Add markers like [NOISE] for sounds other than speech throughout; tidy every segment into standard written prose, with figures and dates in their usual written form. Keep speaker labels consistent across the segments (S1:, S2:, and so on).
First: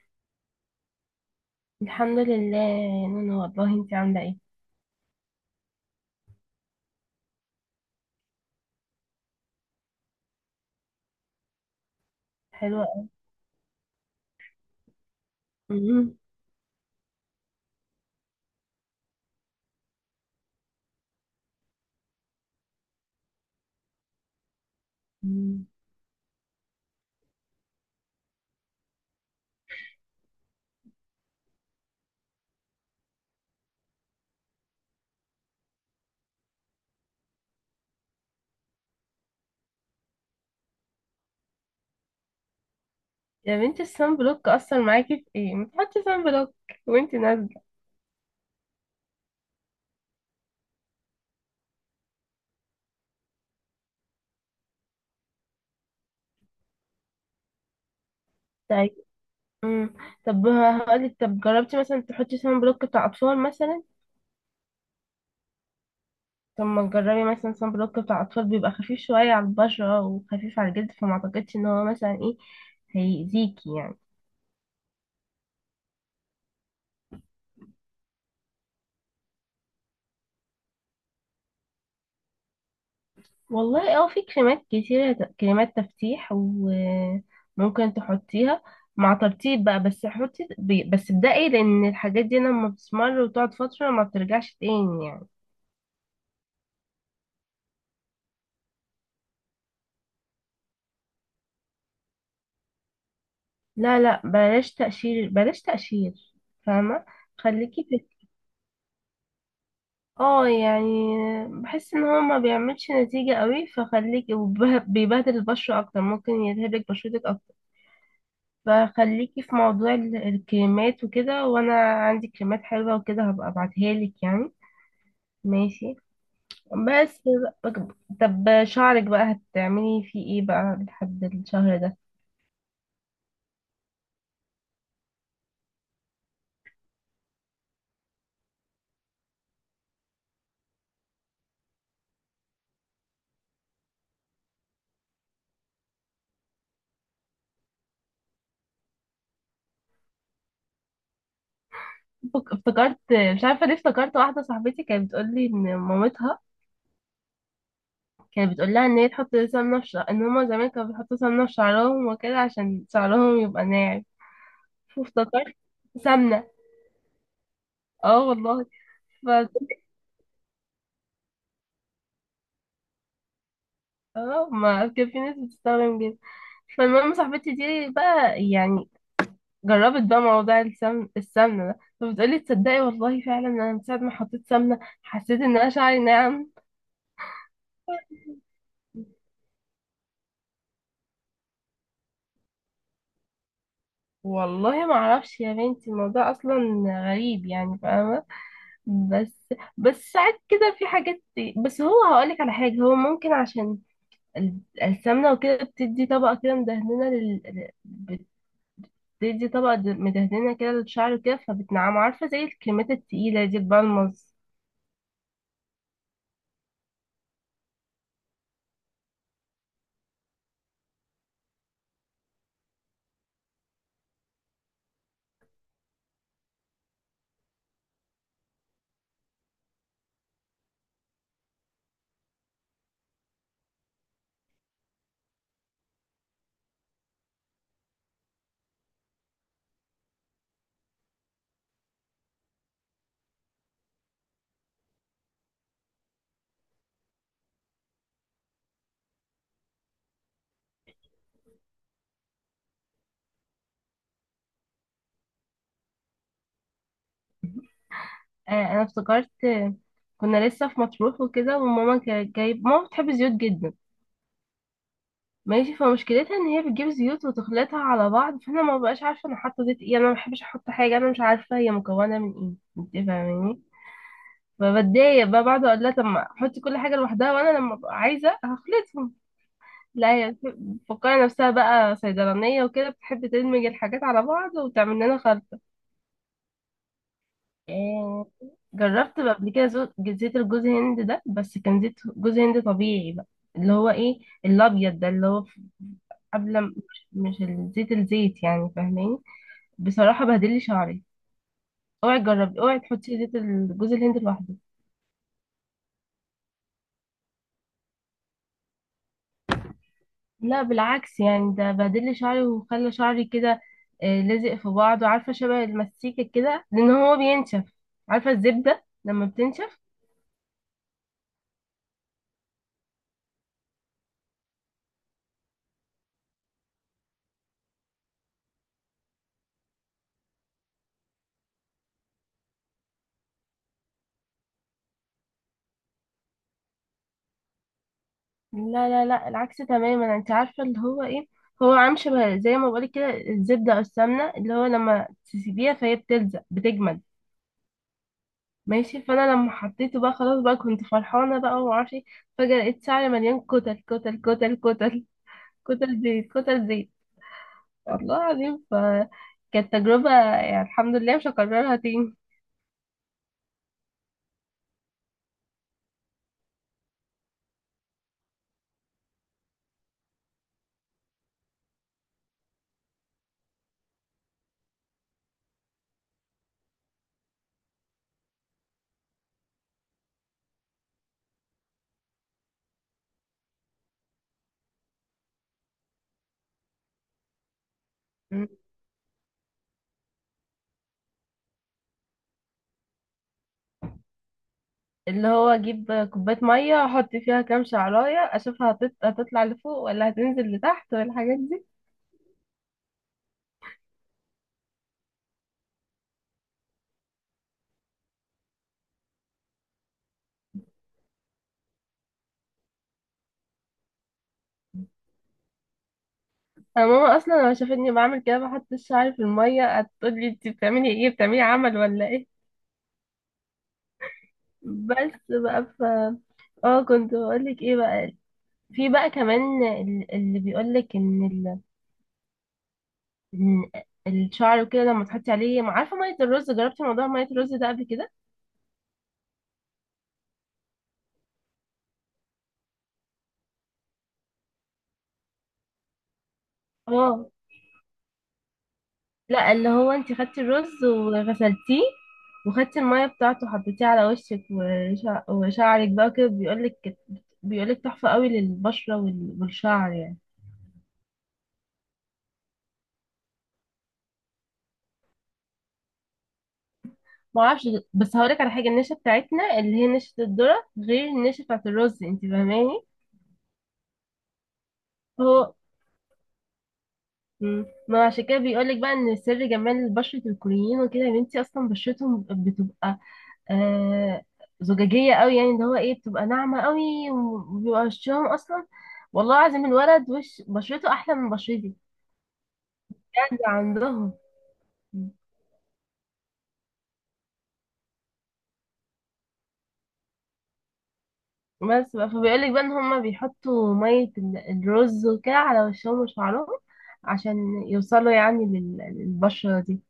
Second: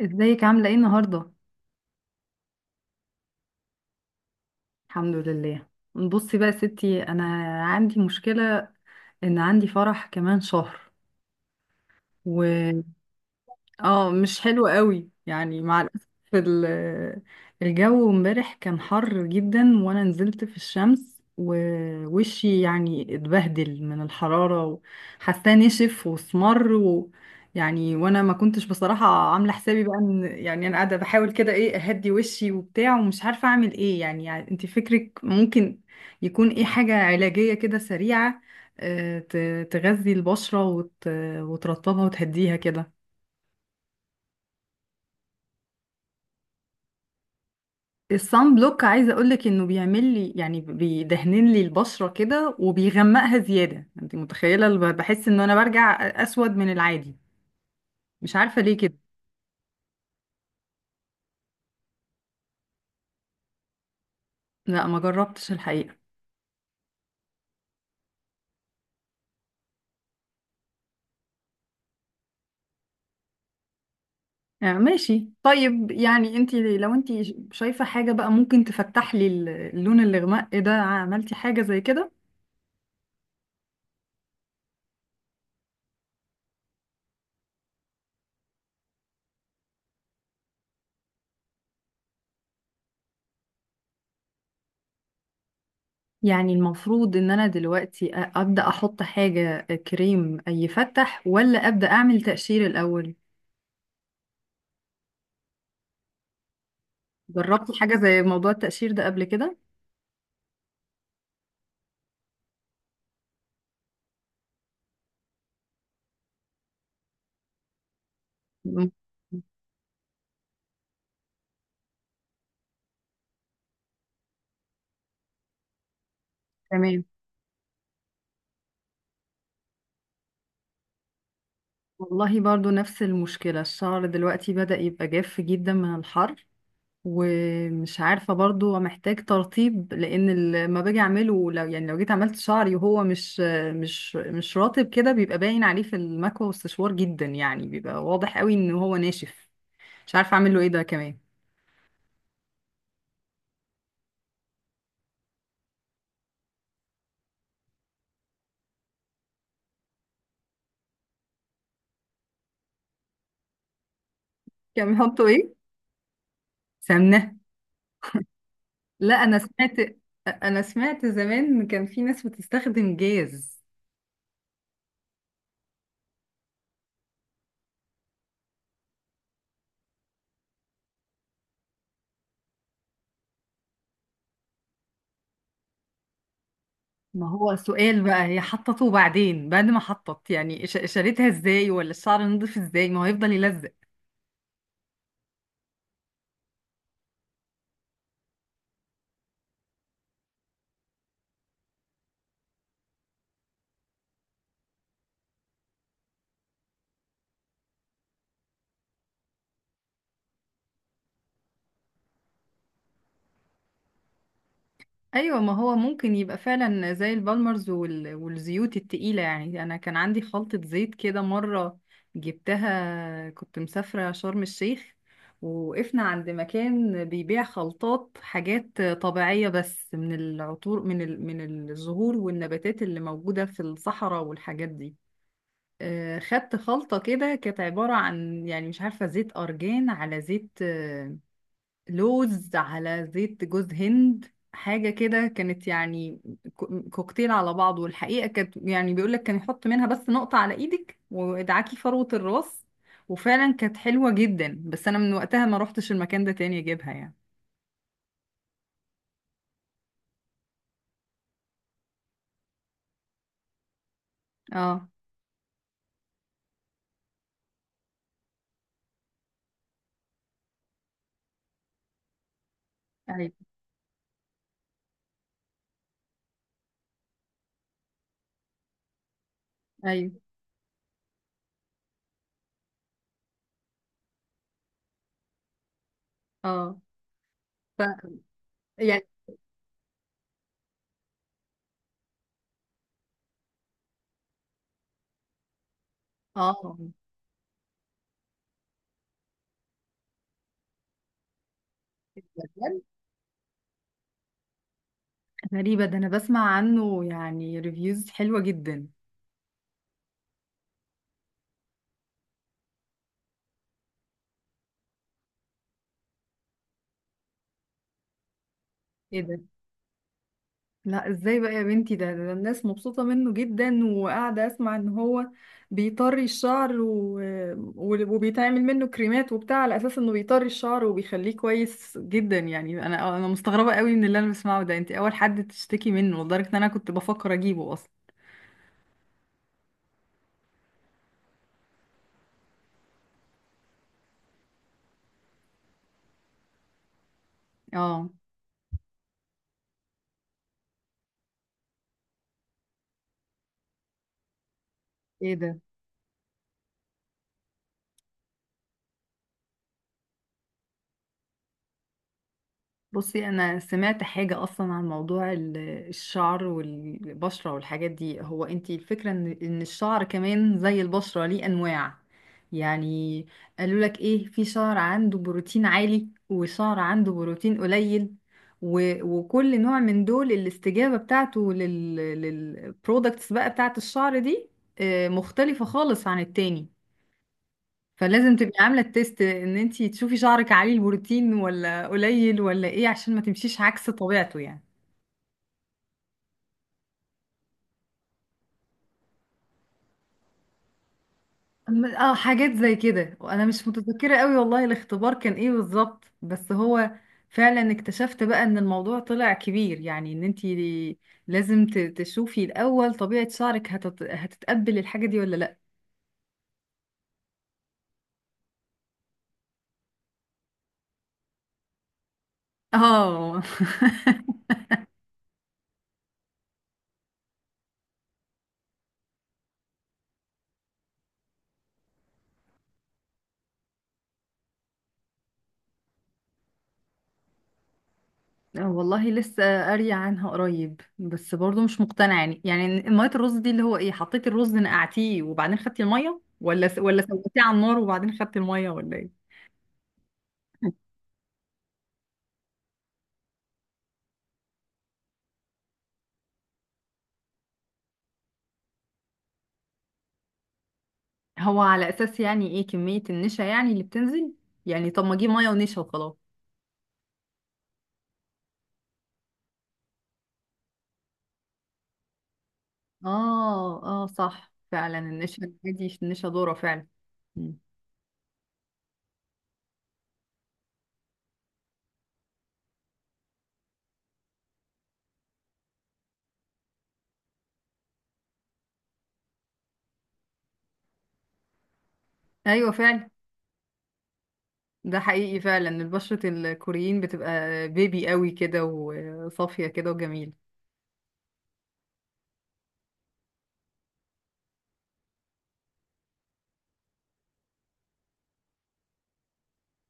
S1: ازيك عاملة ايه النهاردة؟
S2: الحمد لله يا نونو، والله انت عامله ايه؟
S1: الحمد لله. بصي بقى يا ستي، انا عندي مشكلة ان عندي فرح كمان شهر.
S2: حلوه قوي.
S1: اه، مش حلو قوي يعني مع الأسف.
S2: مم.
S1: ال- الجو امبارح كان حر جدا وانا نزلت في الشمس، ووشي يعني اتبهدل من الحرارة وحاساه
S2: مم.
S1: نشف واسمر. و يعني وانا ما كنتش بصراحة عاملة حسابي بقى ان يعني انا قاعدة بحاول كده، ايه، اهدي وشي وبتاع ومش عارفة اعمل ايه يعني, يعني انت فكرك ممكن يكون ايه حاجة علاجية كده سريعة، تغذي البشرة وترطبها وتهديها كده.
S2: يا بنتي الصن بلوك اثر معاكي في ايه؟ ما تحطي صن بلوك وانت نازله.
S1: الصن بلوك عايزه اقولك انه بيعمل لي يعني بيدهنن لي البشره كده وبيغمقها زياده. انت متخيله، بحس ان انا برجع اسود من العادي. مش عارفه ليه
S2: طيب.
S1: كده.
S2: مم. طب هقولك، طب جربتي مثلا تحطي صن بلوك بتاع اطفال مثلا؟
S1: لا ما جربتش الحقيقه.
S2: طب ما تجربي مثلا صن بلوك بتاع اطفال، بيبقى خفيف شويه على البشره وخفيف على الجلد، فما اعتقدش ان هو مثلا ايه هيأذيكي يعني.
S1: آه ماشي، طيب يعني انت لو انت شايفه حاجه بقى ممكن تفتح لي اللون الاغماء ده، عملتي حاجه زي كده؟
S2: والله اه، في كريمات كتيرة، كريمات تفتيح وممكن تحطيها مع ترطيب بقى، بس حطي بس ابدأي، لأن الحاجات دي لما بتسمر وتقعد فترة ما بترجعش تاني يعني.
S1: يعني المفروض ان انا دلوقتي ابدا احط حاجه، كريم يفتح، ولا ابدا اعمل تقشير الاول؟
S2: لا لا، بلاش تقشير بلاش تقشير. فاهمة؟
S1: جربتي
S2: خليكي
S1: حاجه
S2: في،
S1: زي موضوع التقشير ده قبل كده؟
S2: اه يعني بحس ان هو ما بيعملش نتيجة قوي، فخليكي، وبيبهدل البشرة اكتر ممكن يلهبك بشرتك اكتر.
S1: م-
S2: فخليكي في موضوع الكريمات وكده، وانا عندي كريمات حلوة وكده هبقى ابعتها لك يعني. ماشي.
S1: تمام.
S2: بس بقى- طب شعرك بقى هتعملي فيه ايه بقى لحد الشهر ده؟
S1: والله برضو نفس المشكلة، الشعر دلوقتي بدأ يبقى جاف جدا من الحر. ومش عارفة برضو محتاج ترطيب، لأن لما باجي أعمله، لو يعني لو جيت عملت شعري وهو مش مش مش رطب كده، بيبقى باين عليه في المكوى والسشوار جدا. يعني بيبقى واضح قوي إن هو ناشف. مش عارفة أعمل له إيه ده كمان.
S2: افتكرت، مش عارفه ليه افتكرت، واحده صاحبتي كانت بتقول لي ان مامتها كانت بتقول لها ان هي تحط سمنه في شعر، ان هما زمان كانوا بيحطوا سمنه في شعرهم وكده عشان شعرهم يبقى ناعم.
S1: كان بيحطوا
S2: فافتكرت.
S1: إيه؟
S2: سمنه.
S1: سمنة؟
S2: اه والله.
S1: لا
S2: ف...
S1: أنا سمعت، أنا سمعت زمان كان في ناس بتستخدم جاز.
S2: اه ما كان في ناس بتستخدم جدا. فالمهم صاحبتي دي بقى يعني جربت بقى موضوع السمن السمنة ده، فبتقولي تصدقي والله فعلا انا من ساعة ما حطيت سمنة حسيت ان انا شعري ناعم.
S1: ما هو السؤال بقى، هي حطته بعدين، بعد ما حطت يعني، شالتها ازاي ولا الشعر نضيف ازاي؟ ما هو هيفضل يلزق.
S2: والله ما اعرفش يا بنتي، الموضوع اصلا غريب يعني، فاهمة؟ بس بس ساعات كده في حاجات. بس هو هقولك على حاجة، هو ممكن عشان السمنة وكده بتدي طبقة كده مدهنة لل، بتدي طبقة مدهنة كده للشعر وكده، فبتنعم، عارفة زي الكريمات التقيلة دي البالمز.
S1: ايوه، ما هو ممكن يبقى فعلا زي البالمرز وال... والزيوت التقيلة. يعني انا كان عندي خلطة زيت كده مرة، جبتها كنت مسافرة شرم الشيخ، ووقفنا عند مكان بيبيع خلطات حاجات طبيعية بس، من العطور، من ال... من الزهور والنباتات اللي موجودة في الصحراء والحاجات دي. خدت خلطة كده، كانت عبارة عن يعني مش عارفة، زيت أرجان على زيت لوز على زيت جوز هند، حاجة كده كانت يعني كوكتيل على بعضه. والحقيقة كانت يعني بيقولك كان يحط منها بس نقطة على إيدك وادعاكي فروة الراس. وفعلا كانت حلوة جدا، بس أنا من وقتها ما روحتش المكان ده تاني أجيبها يعني.
S2: انا افتكرت، كنا لسه في مطروح وكده، وماما كانت جايب، ماما بتحب الزيوت جدا.
S1: اه.
S2: ماشي، فمشكلتها ان هي بتجيب زيوت وتخلطها على بعض، فانا ما بقاش عارفه انا حاطه زيت ايه، يعني انا ما بحبش احط حاجه انا مش عارفه هي مكونه من ايه، انت
S1: ايوه
S2: فاهماني؟ فبتضايق بقى بعد، اقول لها طب ما حطي كل حاجه لوحدها وانا لما ابقى عايزه هخلطهم. لا
S1: ايوه.
S2: هي بتفكر نفسها بقى صيدلانيه وكده، بتحب تدمج الحاجات على بعض وتعمل لنا خلط.
S1: اه. ف
S2: آه،
S1: يعني
S2: جربت بقى قبل كده زيت الجوز هند ده، بس كان زيت جوز هند طبيعي بقى. اللي هو ايه، الابيض ده اللي هو
S1: اه
S2: مش الزيت، الزيت يعني، فاهماني؟ بصراحة بهدل لي شعري. اوعي تجربي، اوعي تحطي زيت الجوز الهند لوحده.
S1: غريبة ده، أنا بسمع عنه يعني ريفيوز حلوة جدا.
S2: لا، بالعكس يعني، ده بهدل لي شعري وخلى شعري كده، لازق في بعضه، عارفة شبه المسيكة كده لان هو بينشف، عارفة الزبدة
S1: ايه
S2: لما
S1: ده؟
S2: بتنشف.
S1: لا ازاي بقى يا بنتي ده, ده الناس مبسوطة منه جدا وقاعدة اسمع ان هو بيطري الشعر و... وبيتعمل منه كريمات وبتاع على اساس انه بيطري الشعر وبيخليه كويس جدا. يعني انا مستغربة قوي من اللي انا بسمعه ده، انت اول حد تشتكي منه لدرجة ان انا كنت بفكر اجيبه اصلا.
S2: لا لا لا، العكس تماما. انت عارفه اللي هو ايه، هو عامل شبه زي ما بقولك كده الزبده او السمنه، اللي هو لما تسيبيها فهي بتلزق، بتجمد.
S1: اه.
S2: ماشي. فانا لما حطيته بقى خلاص، بقى كنت فرحانه بقى ومعرفش ايه، فجاه لقيت شعري مليان كتل كتل كتل كتل،
S1: ايه ده؟
S2: كتل زيت كتل زيت، والله العظيم. فكانت تجربه يعني، الحمد لله مش هكررها تاني.
S1: بصي انا سمعت حاجه اصلا عن موضوع الشعر والبشره والحاجات دي، هو انتي الفكره ان ان الشعر كمان زي البشره ليه انواع. يعني قالوا لك ايه، في شعر عنده بروتين عالي وشعر عنده بروتين قليل. وكل نوع من دول الاستجابه بتاعته لل للبرودكتس بقى بتاعت الشعر دي، مختلفه خالص عن التاني. فلازم
S2: م.
S1: تبقي عامله التيست ان انتي تشوفي شعرك عالي البروتين ولا قليل ولا ايه، عشان ما تمشيش عكس طبيعته يعني.
S2: اللي هو اجيب كوبايه ميه احط فيها كام شعرايه اشوفها هتطلع لفوق ولا هتنزل لتحت والحاجات دي.
S1: اه، حاجات زي كده، وانا مش متذكره قوي والله الاختبار كان ايه بالظبط. بس هو فعلا اكتشفت بقى ان الموضوع طلع كبير، يعني ان انتي لازم تشوفي الاول طبيعه شعرك هتت... هتتقبل الحاجه دي ولا لا.
S2: أنا ماما اصلا لما شافتني بعمل كده بحط شعري في الميه هتقولي انت بتعملي ايه، بتعملي عمل ولا ايه.
S1: اه [LAUGHS]
S2: بس بقى، ف اه كنت بقولك ايه بقى. في بقى كمان اللي بيقولك ان ال، إن الشعر وكده لما تحطي عليه ما عارفه ميه الرز، جربتي موضوع ميه الرز ده قبل كده؟
S1: والله لسه قارية عنها قريب، بس برضو مش مقتنعة. يعني يعني مية الرز دي اللي هو ايه، حطيتي الرز نقعتيه وبعدين خدتي المية، ولا س... ولا
S2: اه.
S1: سويتيه على النار وبعدين خدتي المية ولا ايه؟
S2: لا، اللي هو انت خدتي الرز وغسلتيه وخدتي الميه بتاعته وحطيتيه على وشك وشعرك بقى كده، بيقولك بيقولك تحفه قوي للبشره والشعر يعني.
S1: هو على اساس يعني ايه، كمية النشا يعني اللي بتنزل؟ يعني طب ما اجيب مية ونشا وخلاص.
S2: ما اعرفش، بس هقولك على حاجه، النشا بتاعتنا اللي هي نشا الذره غير النشا بتاعت الرز، انت فاهماني؟
S1: اه اه، صح فعلا، النشا
S2: هو
S1: دي النشا ضارة فعلا. مم.
S2: مم. ما عشان كده بيقولك بقى ان سر جمال بشره الكوريين وكده، يا بنتي اصلا بشرتهم بتبقى آه زجاجيه قوي يعني، اللي هو ايه، بتبقى ناعمه قوي، وبيبقى وشهم اصلا، والله العظيم الولد وش بشرته احلى من بشرتي،
S1: ايوه فعلا.
S2: بجد عندهم.
S1: ده حقيقي فعلا، البشرة الكوريين بتبقى بيبي قوي كده وصافية كده وجميلة.
S2: بس بقى، فبيقولك بقى ان هما بيحطوا مية الرز وكده على وشهم وشعرهم عشان يوصلوا يعني للبشرة دي.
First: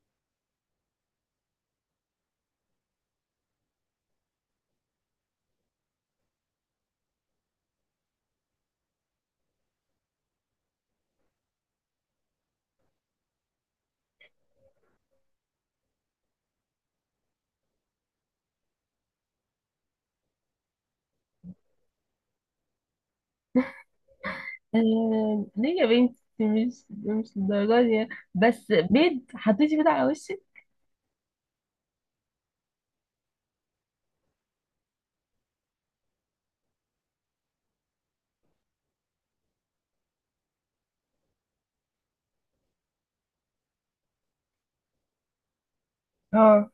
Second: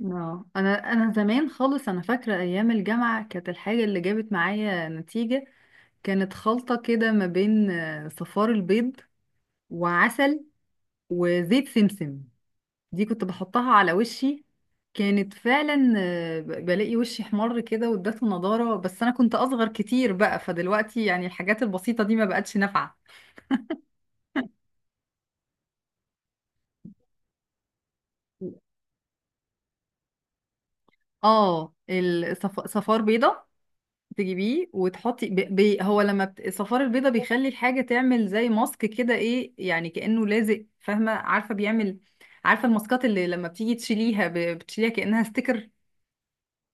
S1: اه، انا زمان خالص، انا فاكره ايام الجامعه كانت الحاجه اللي جابت معايا نتيجه كانت خلطه كده ما بين صفار البيض وعسل وزيت سمسم. دي كنت بحطها على وشي. كانت فعلا بلاقي وشي حمر كده وادته نضاره. بس انا كنت اصغر كتير بقى، فدلوقتي يعني الحاجات البسيطه دي ما بقتش نافعه.
S2: ليه يا بنتي؟ مش للدرجة دي يعني. بس، بيض؟ حطيتي بيض على وشك؟
S1: اه، صفار بيضه تجيبيه وتحطي ب... ب... هو لما بت... الصفار البيضة بيخلي الحاجة تعمل زي ماسك كده، ايه يعني، كأنه لازق، فاهمة، عارفة بيعمل. عارفة الماسكات اللي لما بتيجي تشيليها ب... بتشيليها كأنها ستيكر.
S2: اه.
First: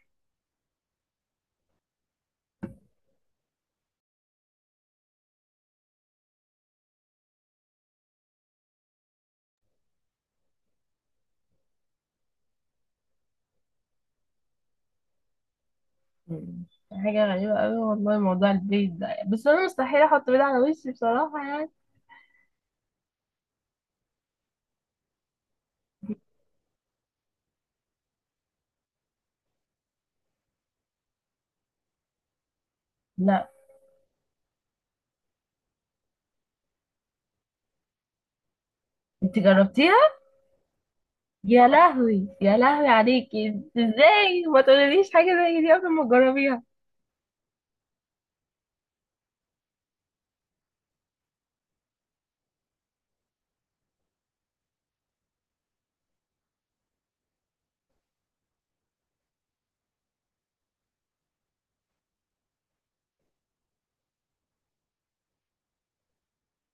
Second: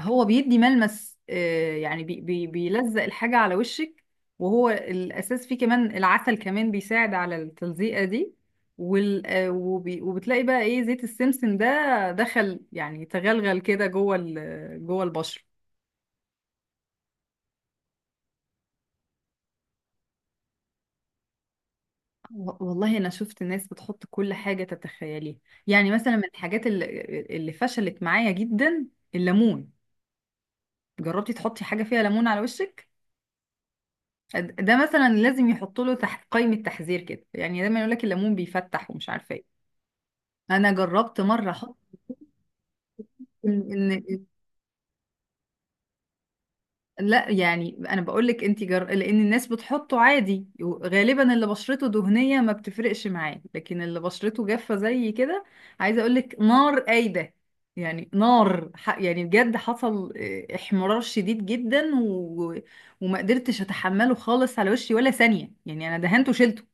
S1: هو بيدي ملمس آه يعني بي... بي... بيلزق الحاجة على وشك. وهو الأساس فيه كمان العسل، كمان بيساعد على التلزيقة دي. وال... آه وبي... وبتلاقي بقى ايه، زيت السمسم ده دخل يعني تغلغل كده جوه ال... جوه البشرة.
S2: مم. حاجة غريبة أوي والله موضوع البيض ده، بس أنا مستحيل أحط بيض على وشي بصراحة يعني.
S1: والله انا شفت ناس بتحط كل حاجه تتخيليها. يعني مثلا من الحاجات اللي, اللي فشلت معايا جدا الليمون. جربتي تحطي حاجه فيها ليمون على وشك؟
S2: لا،
S1: ده مثلا لازم يحط له تحت قائمه تحذير كده، يعني دايما يقول لك الليمون بيفتح ومش عارفه
S2: أنت
S1: ايه.
S2: جربتيها؟
S1: انا جربت مره
S2: يا
S1: احط.
S2: لهوي يا لهوي عليكي، انت
S1: ان إن
S2: إزاي ما تقوليليش حاجة زي دي قبل ما تجربيها؟
S1: لا يعني انا بقول لك انت جر... لان الناس بتحطه عادي، غالبا اللي بشرته دهنيه ما بتفرقش معاه، لكن اللي بشرته جافه زي كده، عايزه اقول لك نار قايده. يعني نار ح... يعني بجد حصل احمرار شديد جدا و... وما قدرتش اتحمله خالص على وشي ولا ثانيه، يعني انا دهنته وشلته.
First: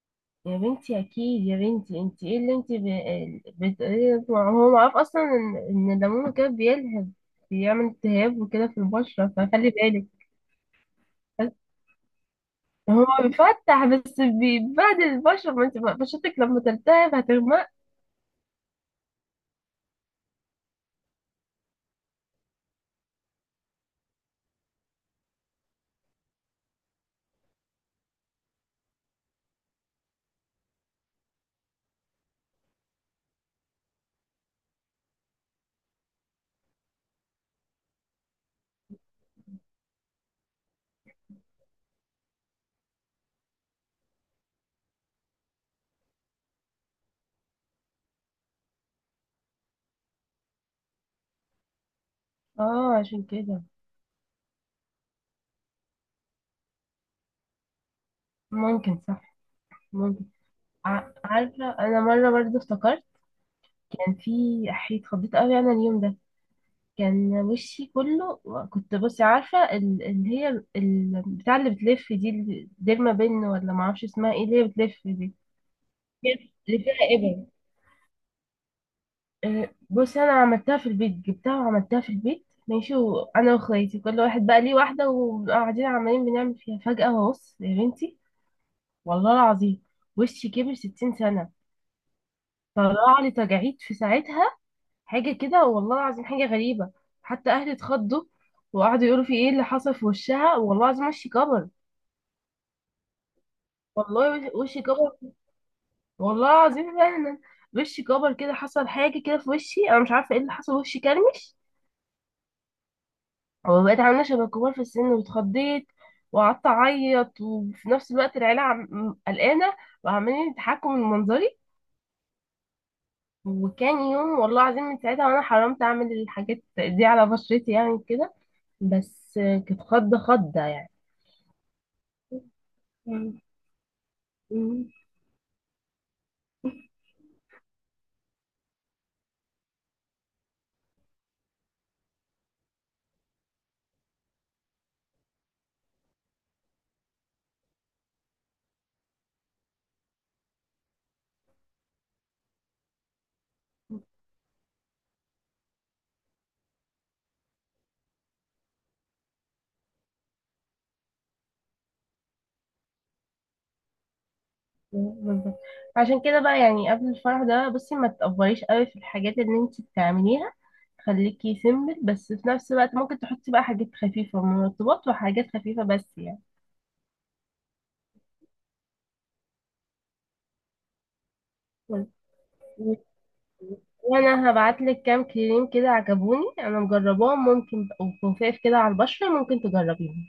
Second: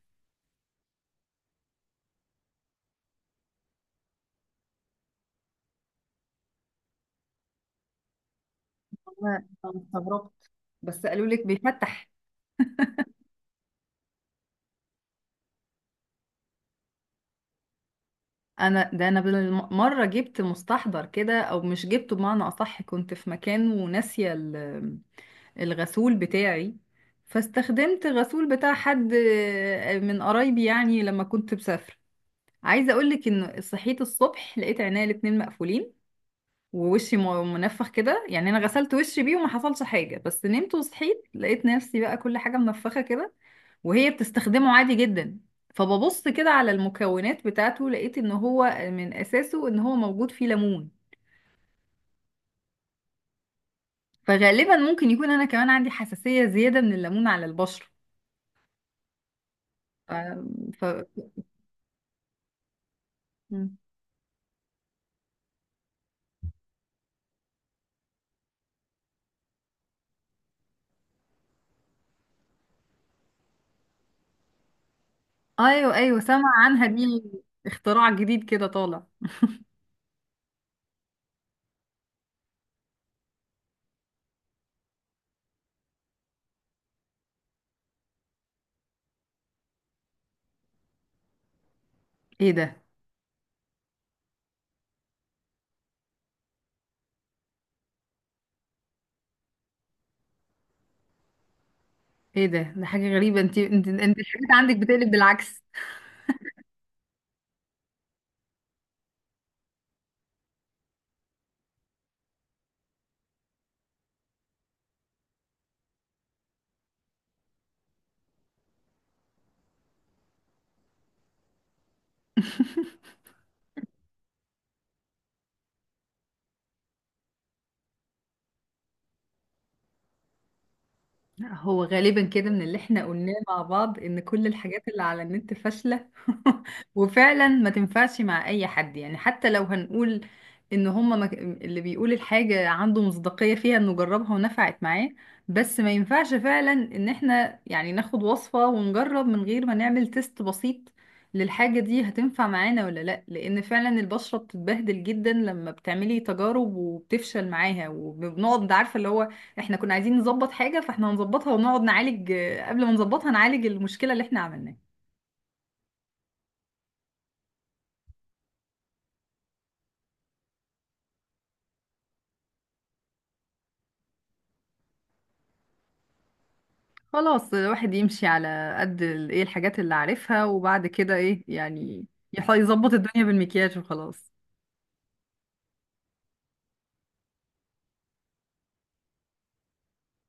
S2: يا بنتي اكيد يا بنتي، انت ايه اللي انت بتقولي ده؟ هو معروف اصلا ان إن الليمون كده بيلهب، بيعمل التهاب وكده في البشرة،
S1: انا
S2: فخلي
S1: أنا
S2: بالك.
S1: استغربت، بس قالوا لك
S2: بس
S1: بيفتح.
S2: هو بيفتح، بس بيبهدل البشرة، ما انت بقى، بشرتك لما تلتهب هتغمق.
S1: انا ده انا بالمره جبت مستحضر كده، او مش جبته بمعنى اصح، كنت في مكان وناسيه الغسول بتاعي، فاستخدمت الغسول بتاع حد من قرايبي يعني لما كنت مسافرة. عايزة اقولك ان صحيت الصبح لقيت عينيا الاتنين مقفولين، ووشي منفخ كده. يعني انا غسلت وشي بيه وما حصلش حاجة، بس نمت وصحيت لقيت نفسي بقى كل حاجة منفخة كده، وهي بتستخدمه عادي جدا. فببص كده على المكونات بتاعته، لقيت ان هو من اساسه ان هو موجود فيه ليمون.
S2: اه عشان كده.
S1: فغالبا ممكن يكون انا كمان عندي حساسية زيادة من الليمون على البشرة.
S2: ممكن، صح. ممكن.
S1: ف...
S2: عارفة انا مرة برضه افتكرت،
S1: ف...
S2: كان في حيط خضيت قوي انا اليوم ده، كان وشي كله، كنت بصي عارفة اللي هي بتاع اللي بتلف دي، اللي ديرما بن ولا معرفش اسمها ايه، اللي هي بتلف دي،
S1: ايوه ايوه، سمع
S2: اللي
S1: عنها
S2: فيها
S1: دي،
S2: ابر.
S1: اختراع جديد كده طالع.
S2: بصي، انا عملتها في البيت، جبتها وعملتها في البيت ماشي، وانا واخواتي كل واحد بقى ليه واحدة وقاعدين عمالين بنعمل فيها، فجأة بص يا بنتي، والله العظيم وشي كبر 60 سنة.
S1: ايه ده؟
S2: طلع لي تجاعيد في ساعتها. حاجة كده، والله العظيم حاجة غريبة. حتى أهلي اتخضوا وقعدوا يقولوا في ايه اللي حصل في وشها، والله العظيم وشي كبر.
S1: ايه ده؟ ده حاجه غريبه، انت
S2: والله
S1: الحاجات عندك
S2: وشي
S1: بتقلب
S2: كبر،
S1: بالعكس.
S2: والله العظيم فعلا وشي كبر كده، حصل حاجة كده في وشي أنا مش عارفة ايه اللي حصل، وشي كرمش، وبقيت عاملة شبه الكبار في السن، واتخضيت وقعدت أعيط، وفي نفس الوقت العيلة قلقانة وعمالين يضحكوا من منظري.
S1: [LAUGHS]
S2: وكان يوم والله العظيم من ساعتها، وأنا حرمت أعمل الحاجات دي على بشرتي يعني كده. بس، كانت خضة خضة يعني.
S1: هو غالبا كده من اللي احنا قلناه
S2: مم.
S1: مع بعض، ان كل الحاجات
S2: مم.
S1: اللي على النت فاشلة. [LAUGHS] وفعلا ما تنفعش مع اي حد. يعني حتى لو هنقول ان هما ما... اللي بيقول الحاجة عنده مصداقية فيها انه جربها ونفعت معاه، بس ما ينفعش فعلا ان احنا يعني ناخد وصفة ونجرب من غير ما نعمل تيست بسيط للحاجة دي هتنفع معانا ولا لا. لان فعلا البشرة بتتبهدل جدا لما بتعملي تجارب وبتفشل معاها، وبنقعد عارفة اللي هو احنا كنا عايزين نظبط حاجة، فاحنا هنظبطها ونقعد نعالج، قبل ما نظبطها نعالج المشكلة اللي احنا عملناها.
S2: بالظبط، عشان كده بقى يعني قبل الفرح ده، بصي ما تأفوريش قوي في الحاجات اللي انت بتعمليها، خليكي سيمبل، بس في نفس الوقت ممكن تحطي بقى حاجات خفيفة، مرطبات وحاجات خفيفة بس يعني.
S1: خلاص، الواحد يمشي على قد ايه، الحاجات اللي عارفها، وبعد كده ايه يعني،
S2: بس.
S1: يظبط الدنيا بالمكياج وخلاص.
S2: وانا هبعت لك كام كريم كده عجبوني، انا مجرباهم، ممكن، وخفاف كده على البشرة، ممكن تجربيهم.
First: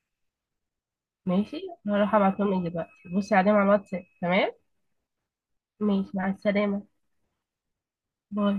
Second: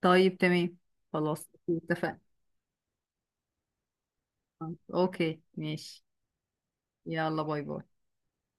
S1: طيب تمام، خلاص
S2: ماشي، هروح
S1: اتفقنا.
S2: ابعتهم لك دلوقتي، بصي عليهم على الواتساب. تمام.
S1: اوكي ماشي.
S2: ماشي، مع السلامة.
S1: يلا باي باي.
S2: باي.